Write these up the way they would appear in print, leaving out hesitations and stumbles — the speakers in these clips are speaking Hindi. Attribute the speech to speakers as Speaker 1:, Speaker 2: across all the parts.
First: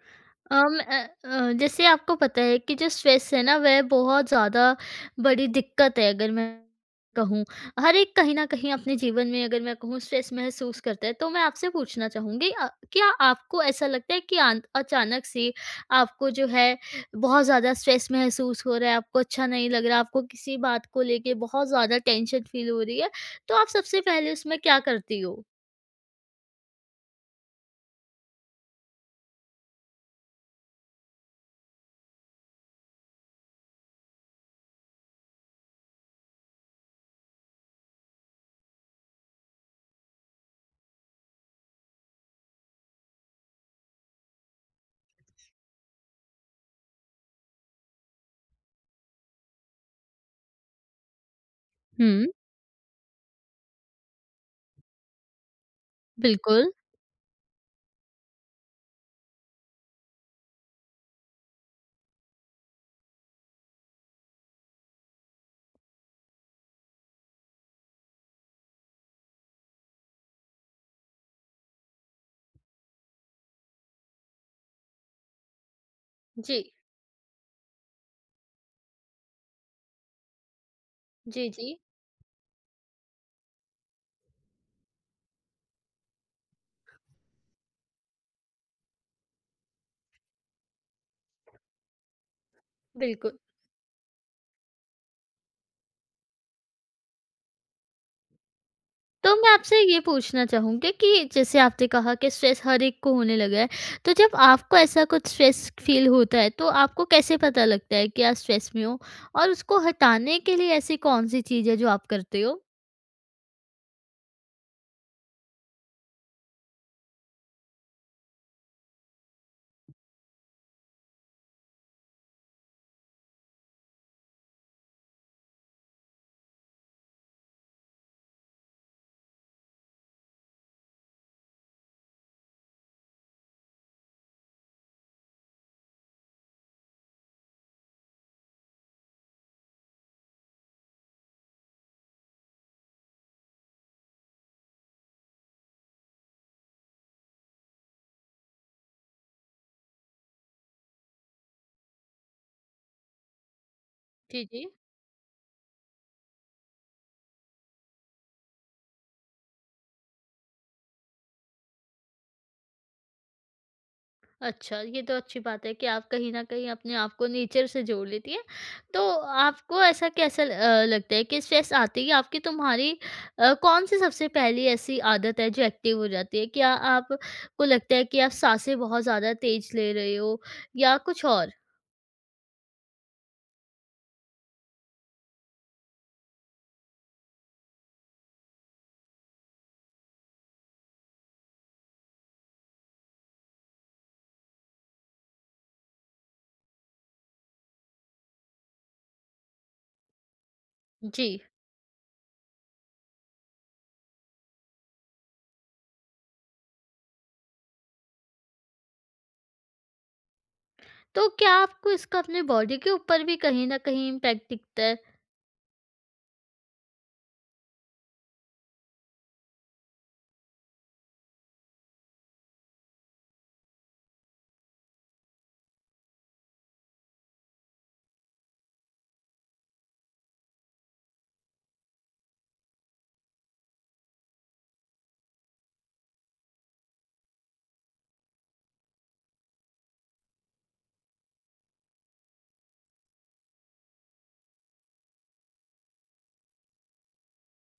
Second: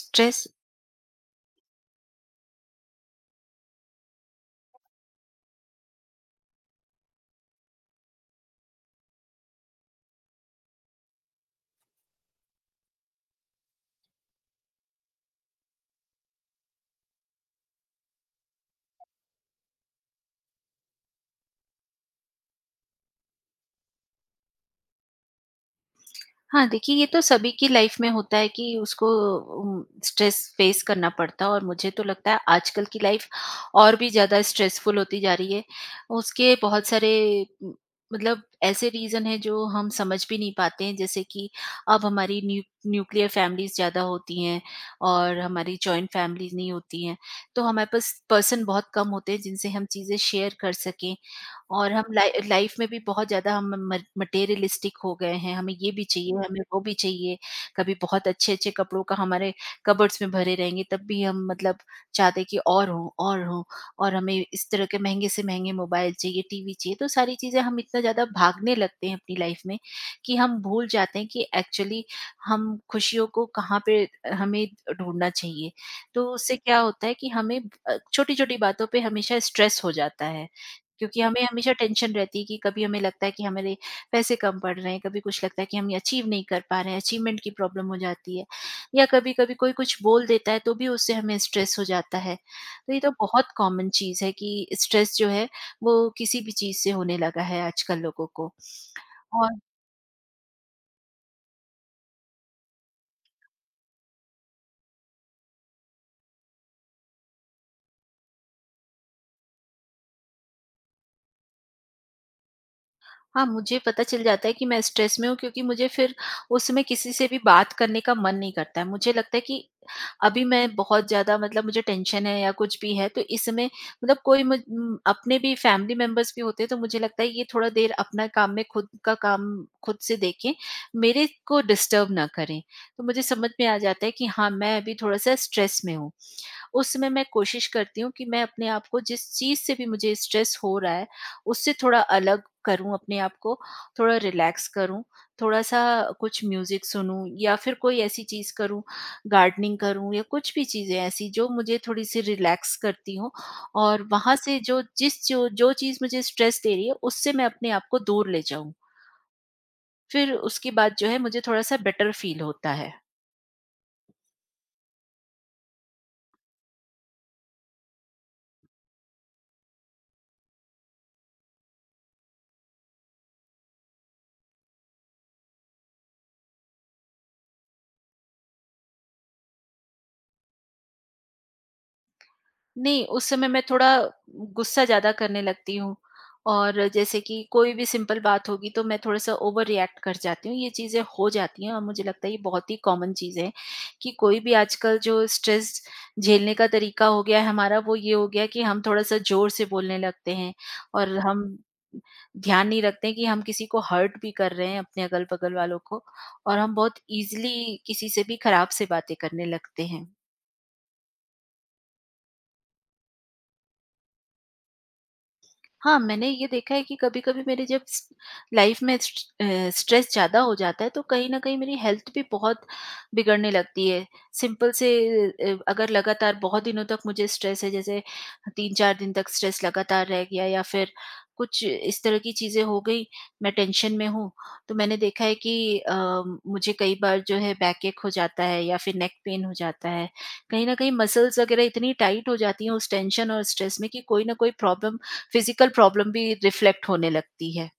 Speaker 1: स्ट्रेस।
Speaker 2: अम, अ जैसे आपको पता है कि जो स्ट्रेस है ना, वह बहुत ज़्यादा बड़ी दिक्कत है अगर मैं कहूँ। हर एक कहीं न कहीं अपने जीवन में अगर मैं कहूँ स्ट्रेस महसूस करता है। तो मैं आपसे पूछना चाहूँगी, क्या आपको ऐसा लगता है कि आन अचानक से आपको जो है बहुत ज़्यादा स्ट्रेस महसूस हो रहा है, आपको अच्छा नहीं लग रहा, आपको किसी बात को लेके बहुत ज़्यादा टेंशन फ़ील हो रही है, तो आप सबसे पहले उसमें क्या करती हो?
Speaker 1: हाँ, देखिए ये तो सभी की लाइफ में होता है कि उसको स्ट्रेस फेस करना पड़ता है, और मुझे तो लगता है आजकल की लाइफ और भी ज़्यादा स्ट्रेसफुल होती जा रही है। उसके बहुत सारे उम, मतलब ऐसे रीज़न हैं जो हम समझ भी नहीं पाते हैं, जैसे कि अब हमारी न्यूक्लियर फैमिलीज़ ज़्यादा होती हैं और हमारी जॉइंट फैमिलीज़ नहीं होती हैं। तो हमारे पास पर्सन बहुत कम होते हैं जिनसे हम चीज़ें शेयर कर सकें, और हम
Speaker 2: हुँ।
Speaker 1: लाइफ में भी बहुत ज़्यादा हम म मटेरियलिस्टिक हो गए हैं, हमें ये भी चाहिए, हमें
Speaker 2: बिल्कुल।
Speaker 1: वो भी चाहिए। कभी बहुत अच्छे-अच्छे कपड़ों का हमारे कबर्ड्स में भरे रहेंगे, तब भी हम मतलब चाहते हैं कि और हो, और हो, और हमें इस तरह के महँगे से महँगे मोबाइल चाहिए, टीवी चाहिए। तो सारी चीज़ें, हम इतना ज़्यादा भागने लगते हैं अपनी लाइफ में कि हम भूल जाते हैं कि एक्चुअली हम खुशियों को कहाँ पे हमें ढूँढना चाहिए। तो
Speaker 2: जी।
Speaker 1: उससे क्या होता है कि हमें छोटी-छोटी बातों पे हमेशा स्ट्रेस हो जाता है। क्योंकि हमें
Speaker 2: जी,
Speaker 1: हमेशा
Speaker 2: जी।
Speaker 1: टेंशन रहती है कि कभी हमें लगता है कि हमारे पैसे कम पड़ रहे हैं, कभी कुछ लगता है कि हम ये अचीव नहीं कर पा रहे हैं, अचीवमेंट की प्रॉब्लम हो जाती है, या कभी कभी कोई कुछ बोल देता है तो भी उससे हमें स्ट्रेस हो जाता है। तो ये तो
Speaker 2: बिल्कुल।
Speaker 1: बहुत कॉमन चीज है कि स्ट्रेस जो है वो किसी भी चीज से होने लगा है आजकल लोगों को।
Speaker 2: तो मैं
Speaker 1: और
Speaker 2: आपसे ये पूछना चाहूँगी कि जैसे आपने कहा कि स्ट्रेस हर एक को होने लगा है, तो जब आपको ऐसा कुछ स्ट्रेस फ़ील होता है, तो आपको कैसे पता लगता है कि आप स्ट्रेस में हो? और उसको हटाने के लिए ऐसी कौन-सी चीज़ है जो आप करते हो?
Speaker 1: हाँ, मुझे पता चल जाता है कि मैं स्ट्रेस में हूँ, क्योंकि मुझे फिर उस समय किसी से भी बात करने का मन नहीं करता है। मुझे लगता है कि अभी मैं बहुत ज़्यादा मतलब मुझे टेंशन है या कुछ भी है, तो इस समय मतलब कोई अपने भी फैमिली मेंबर्स भी होते हैं, तो मुझे लगता है ये थोड़ा देर अपना काम में खुद का काम खुद से देखें, मेरे को डिस्टर्ब ना करें। तो मुझे समझ में आ जाता है कि हाँ, मैं अभी थोड़ा-सा स्ट्रेस में हूँ। उस समय मैं कोशिश करती हूँ कि मैं अपने आप को जिस चीज़ से भी मुझे स्ट्रेस हो रहा है, उससे थोड़ा अलग करूँ अपने आप को, थोड़ा रिलैक्स करूँ, थोड़ा-सा कुछ म्यूज़िक सुनूँ या फिर कोई ऐसी चीज़ करूँ, गार्डनिंग करूँ या कुछ भी चीज़ें ऐसी जो मुझे थोड़ी-सी रिलैक्स करती हों, और वहाँ
Speaker 2: जी,
Speaker 1: से
Speaker 2: जी।
Speaker 1: जो जिस जो जो चीज़ मुझे स्ट्रेस दे रही है, उससे मैं अपने आप को दूर ले जाऊँ। फिर उसके बाद जो है मुझे थोड़ा-सा बेटर फ़ील होता है।
Speaker 2: अच्छा, ये तो अच्छी बात है कि आप कहीं न कहीं अपने आप को नेचर से जोड़ लेती हैं। तो आपको ऐसा कैसा लगता है कि स्ट्रेस आते ही आपकी तुम्हारी कौन-सी सबसे पहली ऐसी आदत है जो एक्टिव हो जाती है? क्या आपको लगता है कि आप साँसें बहुत ज़्यादा तेज़ ले रहे हो या कुछ और?
Speaker 1: नहीं, उस समय मैं थोड़ा गुस्सा ज़्यादा करने लगती हूँ, और जैसे कि कोई भी सिंपल बात होगी तो मैं थोड़ा-सा ओवर रिएक्ट कर जाती हूँ, ये चीज़ें हो जाती हैं। और मुझे लगता है ये बहुत ही कॉमन चीज़ है कि कोई भी आजकल जो स्ट्रेस झेलने का तरीका हो गया है हमारा, वो ये हो गया कि हम थोड़ा-सा ज़ोर से बोलने लगते हैं और
Speaker 2: जी।
Speaker 1: हम ध्यान नहीं रखते हैं कि हम किसी को हर्ट भी कर रहे हैं, अपने अगल-बगल वालों को, और हम बहुत ईज़िली किसी से भी खराब से बातें करने लगते हैं।
Speaker 2: तो क्या आपको इसका अपने बॉडी के ऊपर भी कहीं न कहीं इम्पैक्ट दिखता है?
Speaker 1: हाँ, मैंने ये देखा है कि कभी-कभी मेरे जब स लाइफ में स्ट्रेस ज़्यादा हो जाता है, तो कहीं न कहीं मेरी हेल्थ भी बहुत बिगड़ने लगती है। सिंपल से, अगर लगातार बहुत दिनों तक मुझे स्ट्रेस है, जैसे 3-4 दिन तक स्ट्रेस लगातार रह गया या फिर कुछ इस तरह की चीज़ें हो गई, मैं टेंशन में हूँ, तो मैंने देखा है कि मुझे कई बार जो है बैकएक हो जाता है या फिर नेक पेन हो जाता है। कहीं न कहीं मसल्स वगैरह इतनी टाइट हो जाती हैं उस टेंशन और स्ट्रेस में, कि कोई न कोई प्रॉब्लम, फिजिकल प्रॉब्लम भी रिफ्लेक्ट होने लगती है।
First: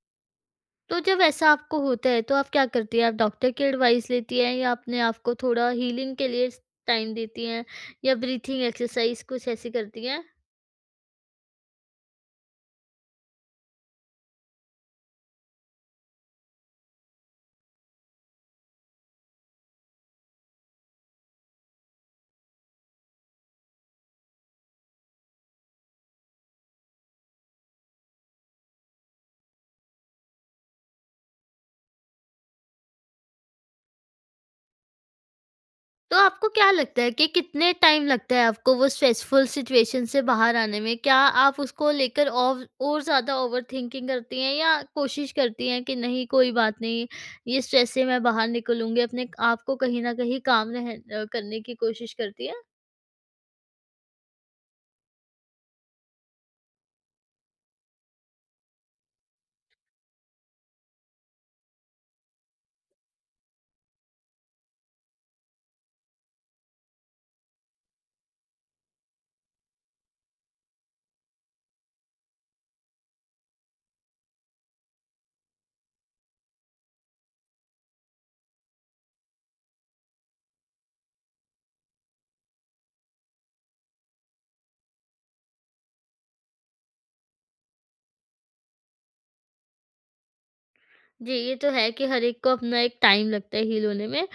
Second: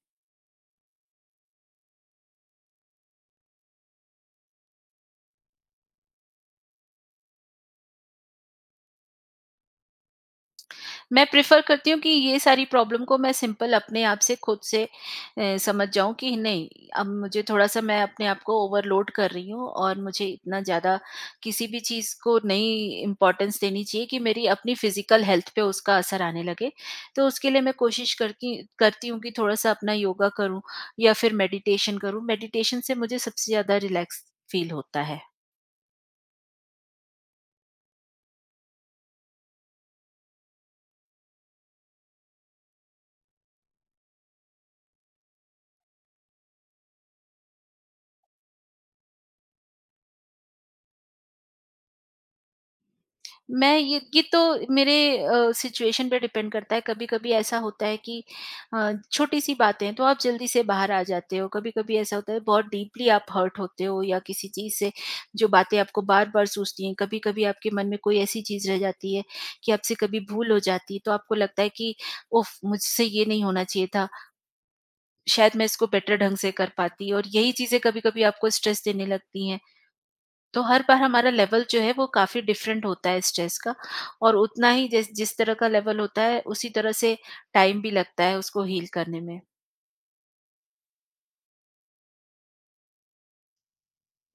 Speaker 2: तो जब ऐसा आपको होता है तो आप क्या करती हैं? आप डॉक्टर की एडवाइस लेती हैं या अपने आप को थोड़ा हीलिंग के लिए टाइम देती हैं, या ब्रीथिंग एक्सरसाइज कुछ ऐसी करती हैं?
Speaker 1: मैं प्रेफ़र करती हूँ कि ये सारी प्रॉब्लम को मैं सिंपल अपने आप से, खुद से समझ जाऊँ कि नहीं, अब मुझे थोड़ा-सा, मैं अपने आप को ओवरलोड कर रही हूँ और मुझे इतना ज़्यादा किसी भी चीज़ को नहीं इम्पोर्टेंस देनी चाहिए कि मेरी अपनी फिजिकल हेल्थ पे उसका असर आने लगे। तो उसके लिए मैं कोशिश करती करती हूँ कि थोड़ा-सा अपना योगा करूँ या फिर मेडिटेशन करूँ। मेडिटेशन से मुझे सबसे ज़्यादा रिलैक्स फ़ील होता है।
Speaker 2: तो आपको क्या लगता है कि कितने टाइम लगता है आपको वो स्ट्रेसफुल सिचुएशन से बाहर आने में? क्या आप उसको लेकर और ज़्यादा ओवरथिंकिंग करती हैं, या कोशिश करती हैं कि नहीं, कोई बात नहीं, ये स्ट्रेस से मैं बाहर निकलूँगी, अपने आप को कहीं न कहीं काम करने की कोशिश करती हैं?
Speaker 1: मैं ये तो मेरे सिचुएशन पे डिपेंड करता है। कभी-कभी ऐसा होता है कि छोटी-सी बातें हैं तो आप जल्दी से बाहर आ जाते हो। कभी-कभी ऐसा होता है बहुत डीपली आप हर्ट होते हो या किसी चीज़ से, जो बातें आपको बार-बार सूझती हैं। कभी-कभी आपके मन में कोई ऐसी चीज़ रह जाती है कि आपसे कभी भूल हो जाती है तो आपको लगता है कि उफ़! मुझसे ये नहीं होना चाहिए था। शायद मैं इसको बेटर ढंग से कर पाती, और यही चीज़ें कभी-कभी आपको स्ट्रेस देने लगती हैं। तो हर बार हमारा लेवल जो है वो काफ़ी डिफरेंट होता है स्ट्रेस का, और उतना ही जिस जिस तरह का लेवल होता है, उसी तरह से टाइम भी लगता है उसको हील करने में।
Speaker 2: जी, ये तो है कि हर एक को अपना एक टाइम लगता है हील होने में।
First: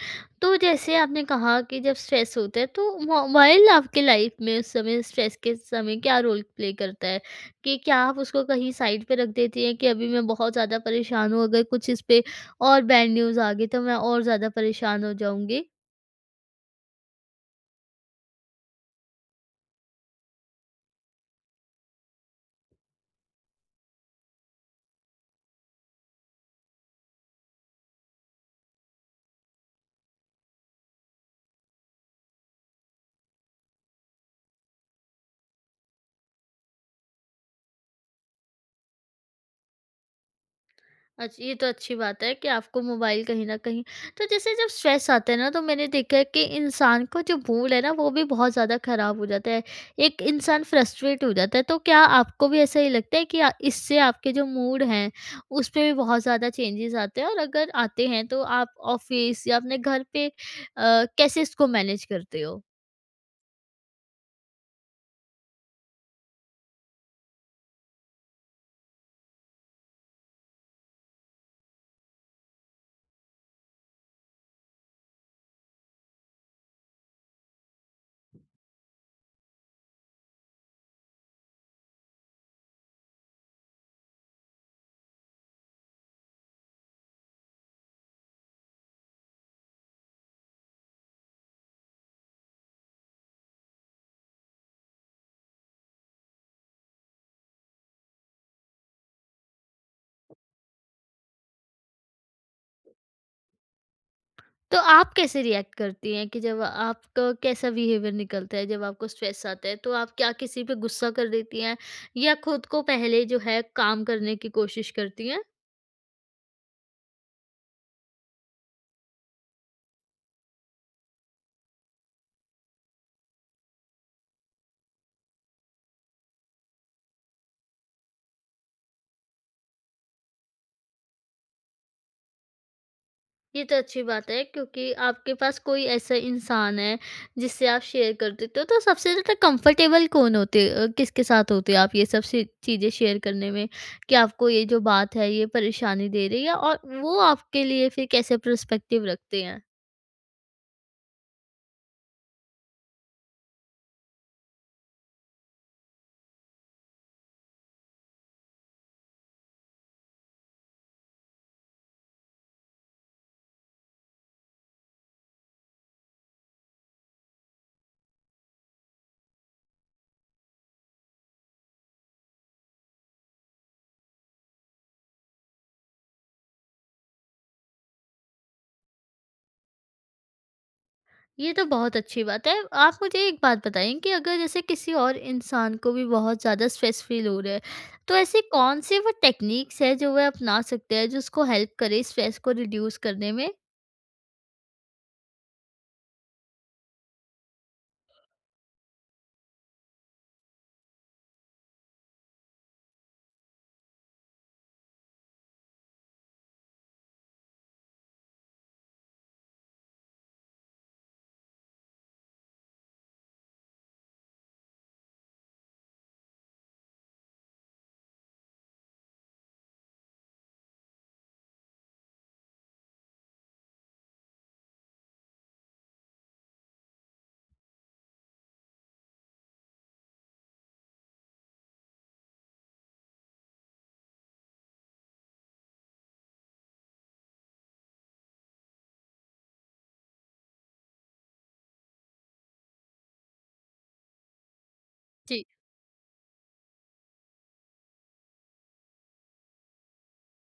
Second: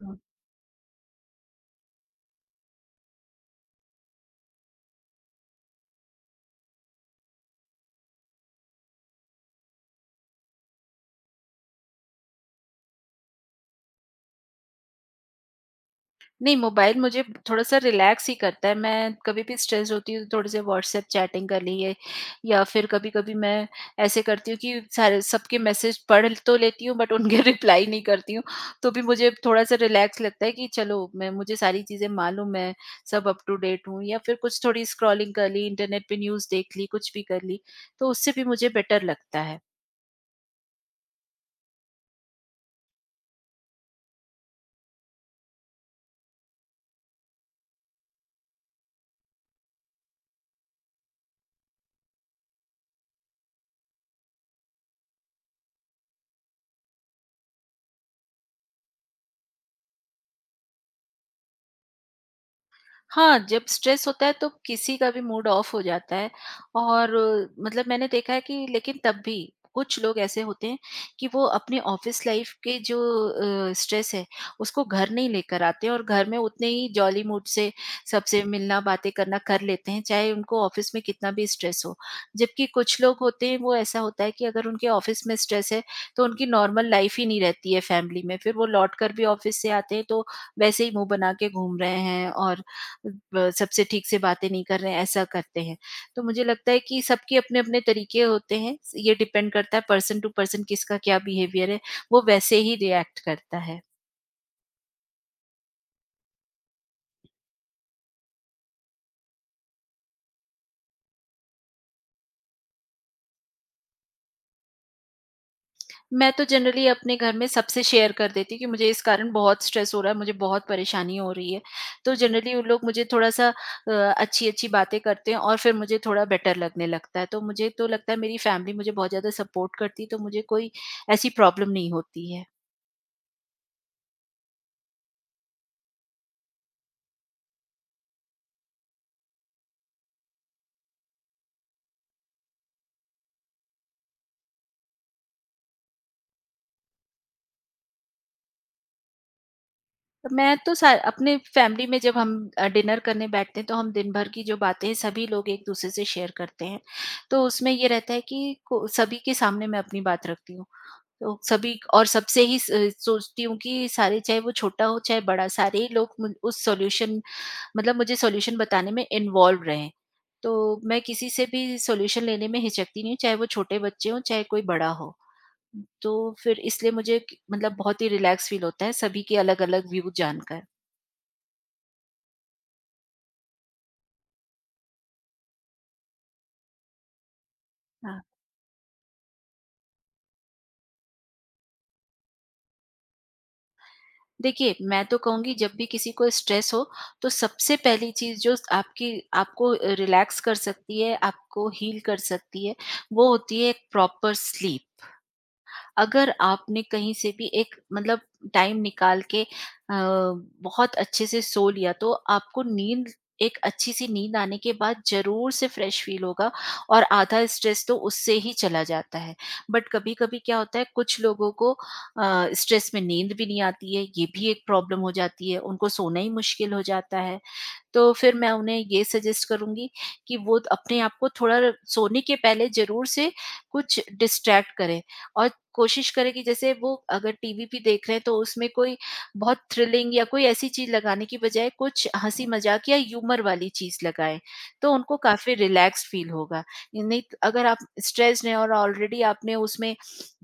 Speaker 2: तो जैसे आपने कहा कि जब स्ट्रेस होता है, तो मोबाइल आपकी लाइफ में उस समय, स्ट्रेस के समय, क्या रोल प्ले करता है? कि क्या आप उसको कहीं साइड पे रख देती हैं कि अभी मैं बहुत ज़्यादा परेशान हूँ, अगर कुछ इस पे और बैड न्यूज़ आ गई तो मैं और ज़्यादा परेशान हो जाऊँगी?
Speaker 1: नहीं, मोबाइल मुझे थोड़ा-सा रिलैक्स ही करता है। मैं कभी भी स्ट्रेस्ड होती हूँ, तो थोड़ी सी व्हाट्सएप चैटिंग कर ली है, या फिर कभी-कभी मैं ऐसे करती हूँ कि सारे सबके मैसेज पढ़ तो लेती हूँ, बट उनके रिप्लाई नहीं करती हूँ। तो भी मुझे थोड़ा-सा रिलैक्स लगता है कि चलो, मैं मुझे सारी चीज़ें मालूम है, सब अप टू डेट हूँ, या फिर कुछ थोड़ी स्क्रॉलिंग कर ली, इंटरनेट पे न्यूज़ देख ली, कुछ भी कर ली, तो उससे भी मुझे बेटर लगता है।
Speaker 2: अच्छा, ये तो अच्छी बात है कि आपको मोबाइल कहीं न कहीं। तो जैसे जब स्ट्रेस आता है ना, तो मैंने देखा है कि इंसान का जो मूड है ना, वो भी बहुत ज़्यादा ख़राब हो जाता है। एक इंसान फ्रस्ट्रेट हो जाता है, तो क्या आपको भी ऐसा ही लगता है कि इससे आपके जो मूड हैं उसपे भी बहुत ज़्यादा चेंजेज़ आते हैं? और अगर आते हैं, तो आप ऑफ़िस या अपने घर पे कैसे इसको मैनेज करते हो?
Speaker 1: हाँ, जब स्ट्रेस होता है तो किसी का भी मूड ऑफ हो जाता है, और मतलब मैंने देखा है कि, लेकिन तब भी कुछ लोग ऐसे होते हैं कि वो अपने ऑफिस लाइफ के जो स्ट्रेस है उसको घर नहीं लेकर आते हैं, और घर में उतने ही जॉली मूड से सबसे मिलना, बातें करना कर लेते हैं, चाहे उनको ऑफिस में कितना भी स्ट्रेस हो। जबकि कुछ लोग होते हैं, वो ऐसा होता है कि अगर उनके ऑफिस में स्ट्रेस है तो उनकी नॉर्मल लाइफ ही नहीं रहती है फैमिली में। फिर वो लौट कर भी ऑफिस से आते हैं तो वैसे ही मुंह बना के घूम रहे हैं, और ब सबसे ठीक से बातें नहीं कर रहे हैं, ऐसा करते हैं। तो मुझे लगता है कि सबके अपने-अपने तरीके होते हैं, ये डिपेंड करता है पर्सन टू पर्सन, किसका क्या बिहेवियर है, वो वैसे ही रिएक्ट करता है।
Speaker 2: तो आप कैसे रिएक्ट करती हैं कि जब आपका कैसा बिहेवियर निकलता है जब आपको स्ट्रेस आता है, तो आप क्या किसी पे गुस्सा कर देती हैं या खुद को पहले जो है काम करने की कोशिश करती हैं?
Speaker 1: मैं तो जनरली अपने घर में सबसे शेयर कर देती हूँ कि मुझे इस कारण बहुत स्ट्रेस हो रहा है, मुझे बहुत परेशानी हो रही है। तो जनरली वो लोग मुझे थोड़ा-सा अच्छी-अच्छी बातें करते हैं, और फिर मुझे थोड़ा बेटर लगने लगता है। तो मुझे तो लगता है मेरी फैमिली मुझे बहुत ज़्यादा सपोर्ट करती है, तो मुझे कोई ऐसी प्रॉब्लम नहीं होती है।
Speaker 2: ये तो अच्छी बात है क्योंकि आपके पास कोई ऐसा इंसान है जिससे आप शेयर कर देते हो। तो सबसे ज़्यादा कंफर्टेबल किसके साथ होते आप ये सब चीज़ें शेयर करने में, कि आपको ये जो बात है ये परेशानी दे रही है, और वो आपके लिए फिर कैसे पर्सपेक्टिव रखते हैं?
Speaker 1: मैं तो सा अपने फैमिली में जब हम डिनर करने बैठते हैं, तो हम दिन भर की जो बातें हैं सभी लोग एक दूसरे से शेयर करते हैं। तो उसमें ये रहता है कि को सभी के सामने मैं अपनी बात रखती हूँ। तो सभी और सबसे ही स सोचती हूँ कि सारे, चाहे वो छोटा हो चाहे बड़ा, सारे ही लोग मुझ उस सॉल्यूशन मतलब मुझे सॉल्यूशन बताने में इन्वॉल्व रहें। तो मैं किसी से भी सॉल्यूशन लेने में हिचकती नहीं हूँ, चाहे वो छोटे बच्चे हों चाहे कोई बड़ा हो। तो फिर इसलिए मुझे क मतलब बहुत ही रिलैक्स फील होता है सभी के अलग-अलग व्यू जानकर।
Speaker 2: ये तो बहुत अच्छी बात है। आप मुझे एक बात बताएँ, कि अगर जैसे किसी और इंसान को भी बहुत ज़्यादा स्ट्रेस फ़ील हो रहा है, तो
Speaker 1: हाँ,
Speaker 2: ऐसी कौन-सी वो टेक्निक्स है जो वह अपना सकते हैं, जो उसको हेल्प करे स्ट्रेस को रिड्यूस करने में?
Speaker 1: देखिए मैं तो कहूँगी जब भी किसी को स्ट्रेस हो, तो सबसे पहली चीज़ जो आपकी आपको रिलैक्स कर सकती है, आपको हील कर सकती है, वो होती है एक प्रॉपर स्लीप। अगर आपने कहीं से भी एक मतलब टाइम निकाल के बहुत अच्छे से सो लिया, तो आपको नींद एक अच्छी सी नींद आने के बाद ज़रूर से फ्रेश फ़ील होगा, और आधा स्ट्रेस तो उससे ही चला जाता है। बट कभी-कभी क्या होता है कुछ लोगों को स्ट्रेस में नींद भी नहीं आती है, ये भी एक प्रॉब्लम हो जाती है, उनको सोना ही मुश्किल हो जाता है। तो फिर मैं उन्हें ये सजेस्ट करूँगी कि वो अपने आप को थोड़ा सोने के पहले ज़रूर से कुछ डिस्ट्रैक्ट करें, और कोशिश करें कि जैसे वो अगर टीवी भी देख रहे हैं तो उसमें कोई बहुत थ्रिलिंग या कोई ऐसी चीज़ लगाने की बजाय कुछ हँसी मज़ाक या ह्यूमर वाली चीज़ लगाएँ, तो उनको
Speaker 2: जी।
Speaker 1: काफ़ी रिलैक्स्ड फ़ील होगा। नहीं तो अगर आप स्ट्रेस्ड हैं और ऑलरेडी आपने उसमें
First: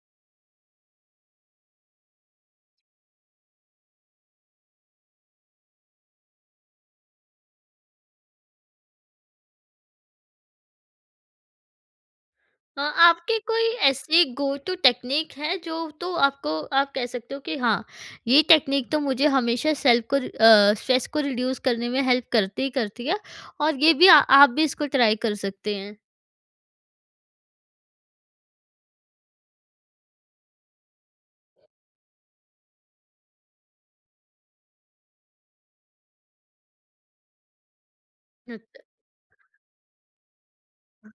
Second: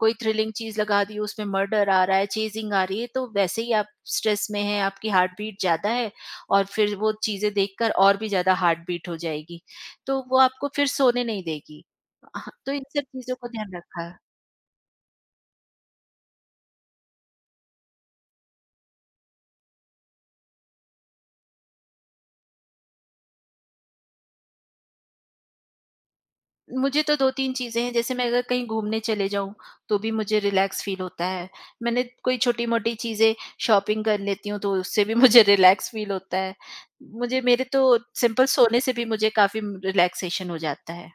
Speaker 1: कोई थ्रिलिंग चीज़ लगा दी, उसमें मर्डर आ रहा है, चेज़िंग आ रही है, तो वैसे ही आप स्ट्रेस में हैं, आपकी हार्ट बीट ज़्यादा है, और फिर वो चीज़ें देखकर और भी ज़्यादा हार्ट बीट हो जाएगी, तो वो आपको फिर सोने नहीं देगी। हाँ, तो इन सब
Speaker 2: आपकी
Speaker 1: चीज़ों को
Speaker 2: कोई
Speaker 1: ध्यान रखा है।
Speaker 2: ऐसी गो टू टेक्निक है जो, तो आपको, आप कह सकते हो कि हाँ, ये टेक्निक तो मुझे हमेशा सेल्फ को स्ट्रेस को रिड्यूस करने में हेल्प करती ही करती है, और ये भी आ आप भी इसको ट्राई कर सकते
Speaker 1: मुझे तो 2-3 चीज़ें हैं, जैसे मैं अगर कहीं घूमने चले जाऊँ, तो भी मुझे रिलैक्स फ़ील होता है। मैंने कोई छोटी-मोटी चीज़ें शॉपिंग कर लेती हूँ, तो उससे भी मुझे रिलैक्स फ़ील होता है। मुझे मेरे तो सिंपल
Speaker 2: हैं?
Speaker 1: सोने से भी मुझे काफ़ी रिलैक्सेशन हो जाता है।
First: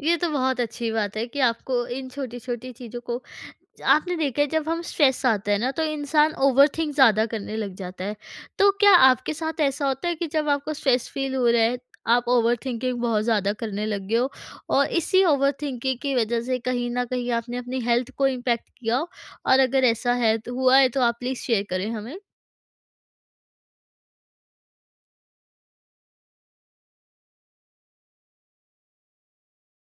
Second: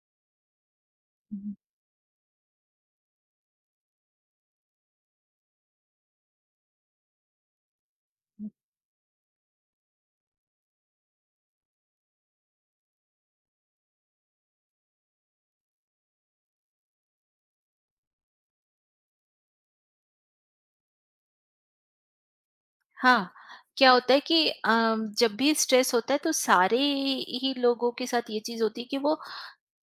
Speaker 2: ये तो बहुत अच्छी बात है कि
Speaker 1: हुँ,
Speaker 2: आपको इन छोटी-छोटी चीज़ों को। आपने देखा है जब हम स्ट्रेस आता है ना, तो इंसान ओवरथिंक ज़्यादा करने लग जाता है।
Speaker 1: हुँ।
Speaker 2: तो क्या आपके साथ ऐसा होता है कि जब आपको स्ट्रेस फ़ील हो रहा है, आप ओवरथिंकिंग बहुत ज़्यादा करने लग गए हो, और इसी ओवरथिंकिंग की वज़ह से कहीं न कहीं आपने अपनी हेल्थ को इम्पैक्ट किया हो? और अगर ऐसा है, तो हुआ है तो आप प्लीज़ शेयर करें हमें।
Speaker 1: हाँ, क्या होता है कि जब भी स्ट्रेस होता है, तो सारे ही लोगों के साथ ये चीज़ होती है कि वो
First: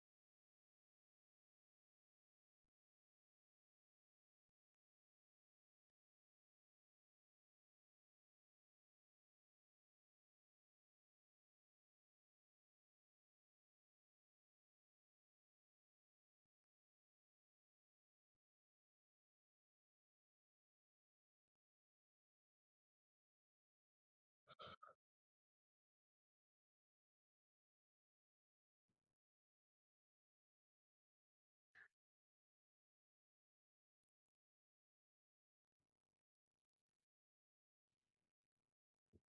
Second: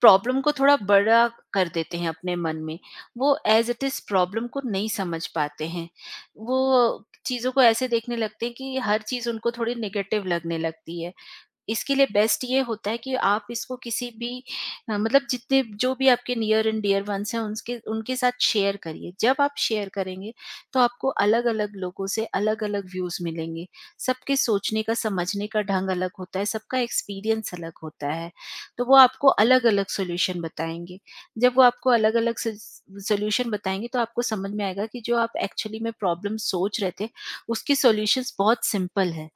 Speaker 1: प्रॉब्लम को थोड़ा बड़ा कर देते हैं अपने मन में। वो एज़ इट इज़ प्रॉब्लम को नहीं समझ पाते हैं। वो चीज़ों को ऐसे देखने लगते हैं कि हर चीज़ उनको थोड़ी नेगेटिव लगने लगती है। इसके लिए बेस्ट ये होता है कि आप इसको किसी भी मतलब जितने जो भी आपके नियर एंड डियर वंस हैं उनके उनके साथ शेयर करिए। जब आप शेयर करेंगे तो आपको अलग अलग लोगों से अलग अलग व्यूज मिलेंगे। सबके सोचने का समझने का ढंग अलग होता है, सबका एक्सपीरियंस अलग होता है, तो वो आपको अलग अलग सोल्यूशन बताएंगे। जब वो आपको अलग अलग सोल्यूशन बताएंगे तो आपको समझ में आएगा कि जो आप एक्चुअली में प्रॉब्लम सोच रहे थे, उसके सोल्यूशंस बहुत सिंपल है।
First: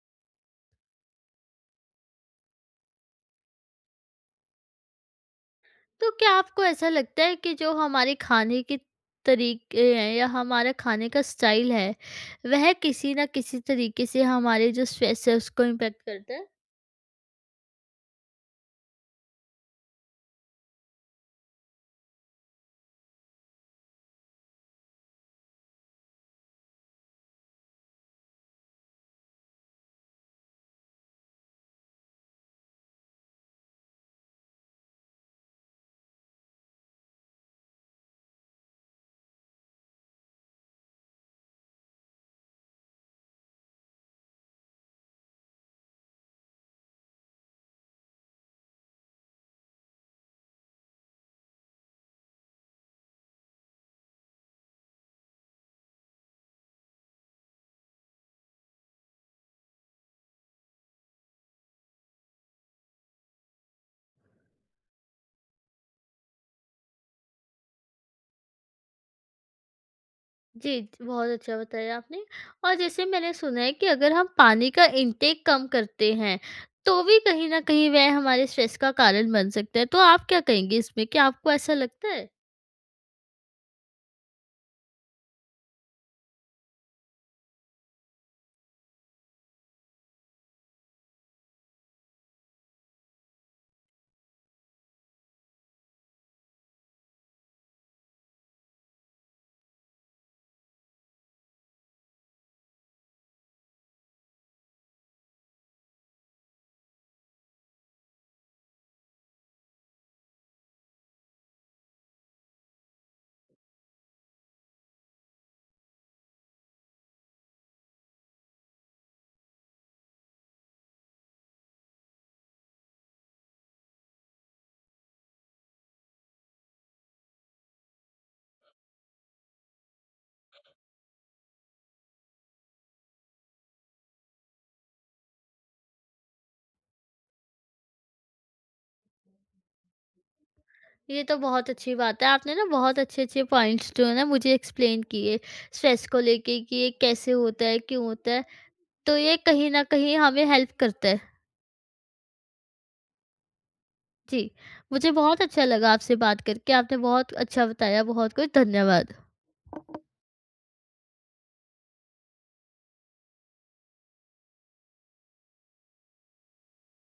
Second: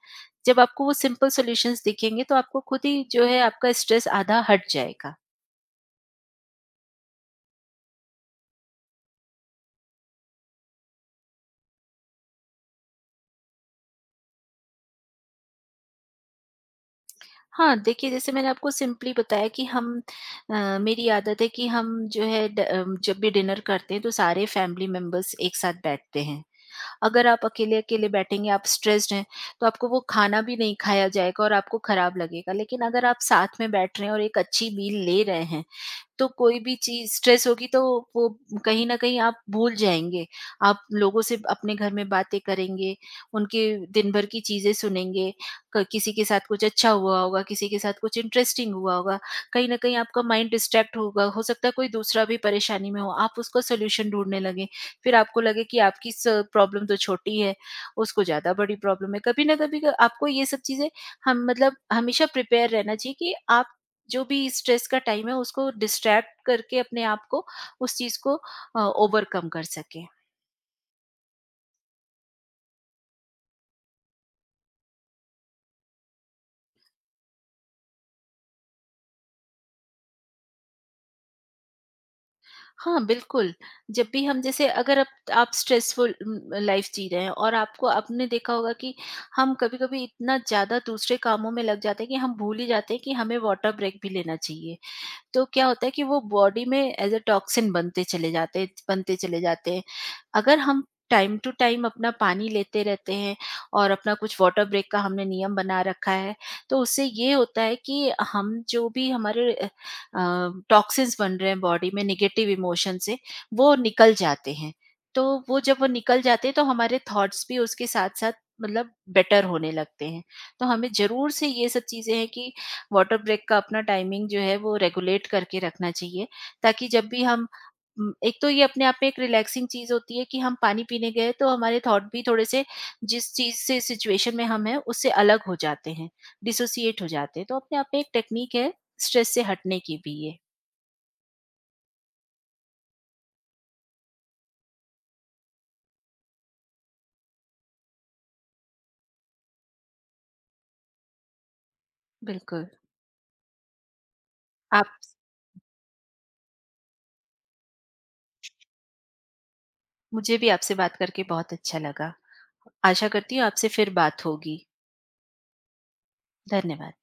Speaker 1: जब आपको वो सिंपल सॉल्यूशंस दिखेंगे तो आपको खुद ही जो है आपका स्ट्रेस आधा हट जाएगा।
Speaker 2: तो क्या आपको ऐसा लगता है कि जो हमारे खाने के तरीके हैं या हमारा खाने का स्टाइल है, वह किसी ना किसी तरीके से हमारे जो स्ट्रेस है उसको इम्पैक्ट करता है?
Speaker 1: हाँ, देखिए जैसे मैंने आपको सिंपली बताया कि हम अ, मेरी आदत है कि हम जो है जब भी डिनर करते हैं तो सारे फैमिली मेंबर्स एक साथ बैठते हैं। अगर आप अकेले-अकेले बैठेंगे, आप स्ट्रेस्ड हैं, तो आपको वो खाना भी नहीं खाया जाएगा और आपको खराब लगेगा। लेकिन अगर आप साथ में बैठ रहे हैं और एक अच्छी मील ले रहे हैं, तो कोई भी चीज़ स्ट्रेस होगी तो वो कहीं न कहीं आप भूल जाएँगे। आप लोगों से अपने घर में बातें करेंगे, उनके दिन भर की चीज़ें सुनेंगे, क किसी के साथ कुछ अच्छा हुआ होगा, किसी के साथ कुछ इंटरेस्टिंग हुआ होगा। कहीं न कहीं आपका माइंड डिस्ट्रैक्ट होगा, हो सकता है कोई दूसरा भी परेशानी में हो, आप उसको सॉल्यूशन ढूँढने लगें। फिर आपको लगे कि आपकी स प्रॉब्लम तो छोटी है, उसको ज़्यादा बड़ी प्रॉब्लम है। कभी न कभी आपको ये सब चीज़ें हम मतलब हमेशा प्रिपेयर रहना चाहिए कि आप जो भी स्ट्रेस का टाइम है उसको डिस्ट्रैक्ट करके अपने आप को उस चीज को ओवरकम कर सके।
Speaker 2: जी, बहुत अच्छा बताया आपने। और जैसे मैंने सुना है कि अगर हम पानी का इंटेक कम करते हैं, तो भी कहीं न कहीं वह हमारे स्ट्रेस का कारण बन सकता है। तो आप क्या कहेंगी इसमें? क्या आपको ऐसा लगता है?
Speaker 1: हाँ बिल्कुल, जब भी हम, जैसे अगर आप स्ट्रेसफुल लाइफ जी रहे हैं और आपको आपने देखा होगा कि हम कभी कभी इतना ज्यादा दूसरे कामों में लग जाते हैं कि हम भूल ही जाते हैं कि हमें वाटर ब्रेक भी लेना चाहिए। तो क्या होता है कि वो बॉडी में एज अ टॉक्सिन बनते चले जाते हैं। अगर हम टाइम टू टाइम अपना पानी लेते रहते हैं और अपना कुछ वाटर ब्रेक का हमने नियम बना रखा है, तो उससे ये होता है कि हम जो भी हमारे टॉक्सिन्स बन रहे हैं बॉडी में निगेटिव इमोशन से, वो निकल जाते हैं। तो वो जब वो निकल जाते हैं तो हमारे थॉट्स भी उसके साथ साथ मतलब बेटर होने लगते हैं। तो हमें जरूर से ये सब चीजें हैं कि वाटर ब्रेक का अपना टाइमिंग जो है वो रेगुलेट करके रखना चाहिए, ताकि जब भी हम एक तो ये अपने आप में एक रिलैक्सिंग चीज़ होती है कि हम पानी पीने गए तो हमारे थॉट भी थोड़े से जिस चीज़ से सिचुएशन में हम हैं उससे अलग हो जाते हैं, डिसोसिएट हो जाते हैं। तो अपने आप में एक टेक्निक है स्ट्रेस से हटने की भी ये।
Speaker 2: ये तो बहुत अच्छी बात है। आपने ना बहुत अच्छे-अच्छे पॉइंट्स जो है ना मुझे एक्सप्लेन किए, स्ट्रेस को लेके कि ये कैसे होता है, क्यों होता है। तो ये कहीं न कहीं हमें हेल्प करता है।
Speaker 1: बिल्कुल,
Speaker 2: जी,
Speaker 1: आप
Speaker 2: मुझे बहुत अच्छा लगा आपसे बात करके। आपने बहुत अच्छा बताया, बहुत कुछ। धन्यवाद।
Speaker 1: मुझे भी आपसे बात करके बहुत अच्छा लगा। आशा करती हूँ आपसे फिर बात होगी। धन्यवाद।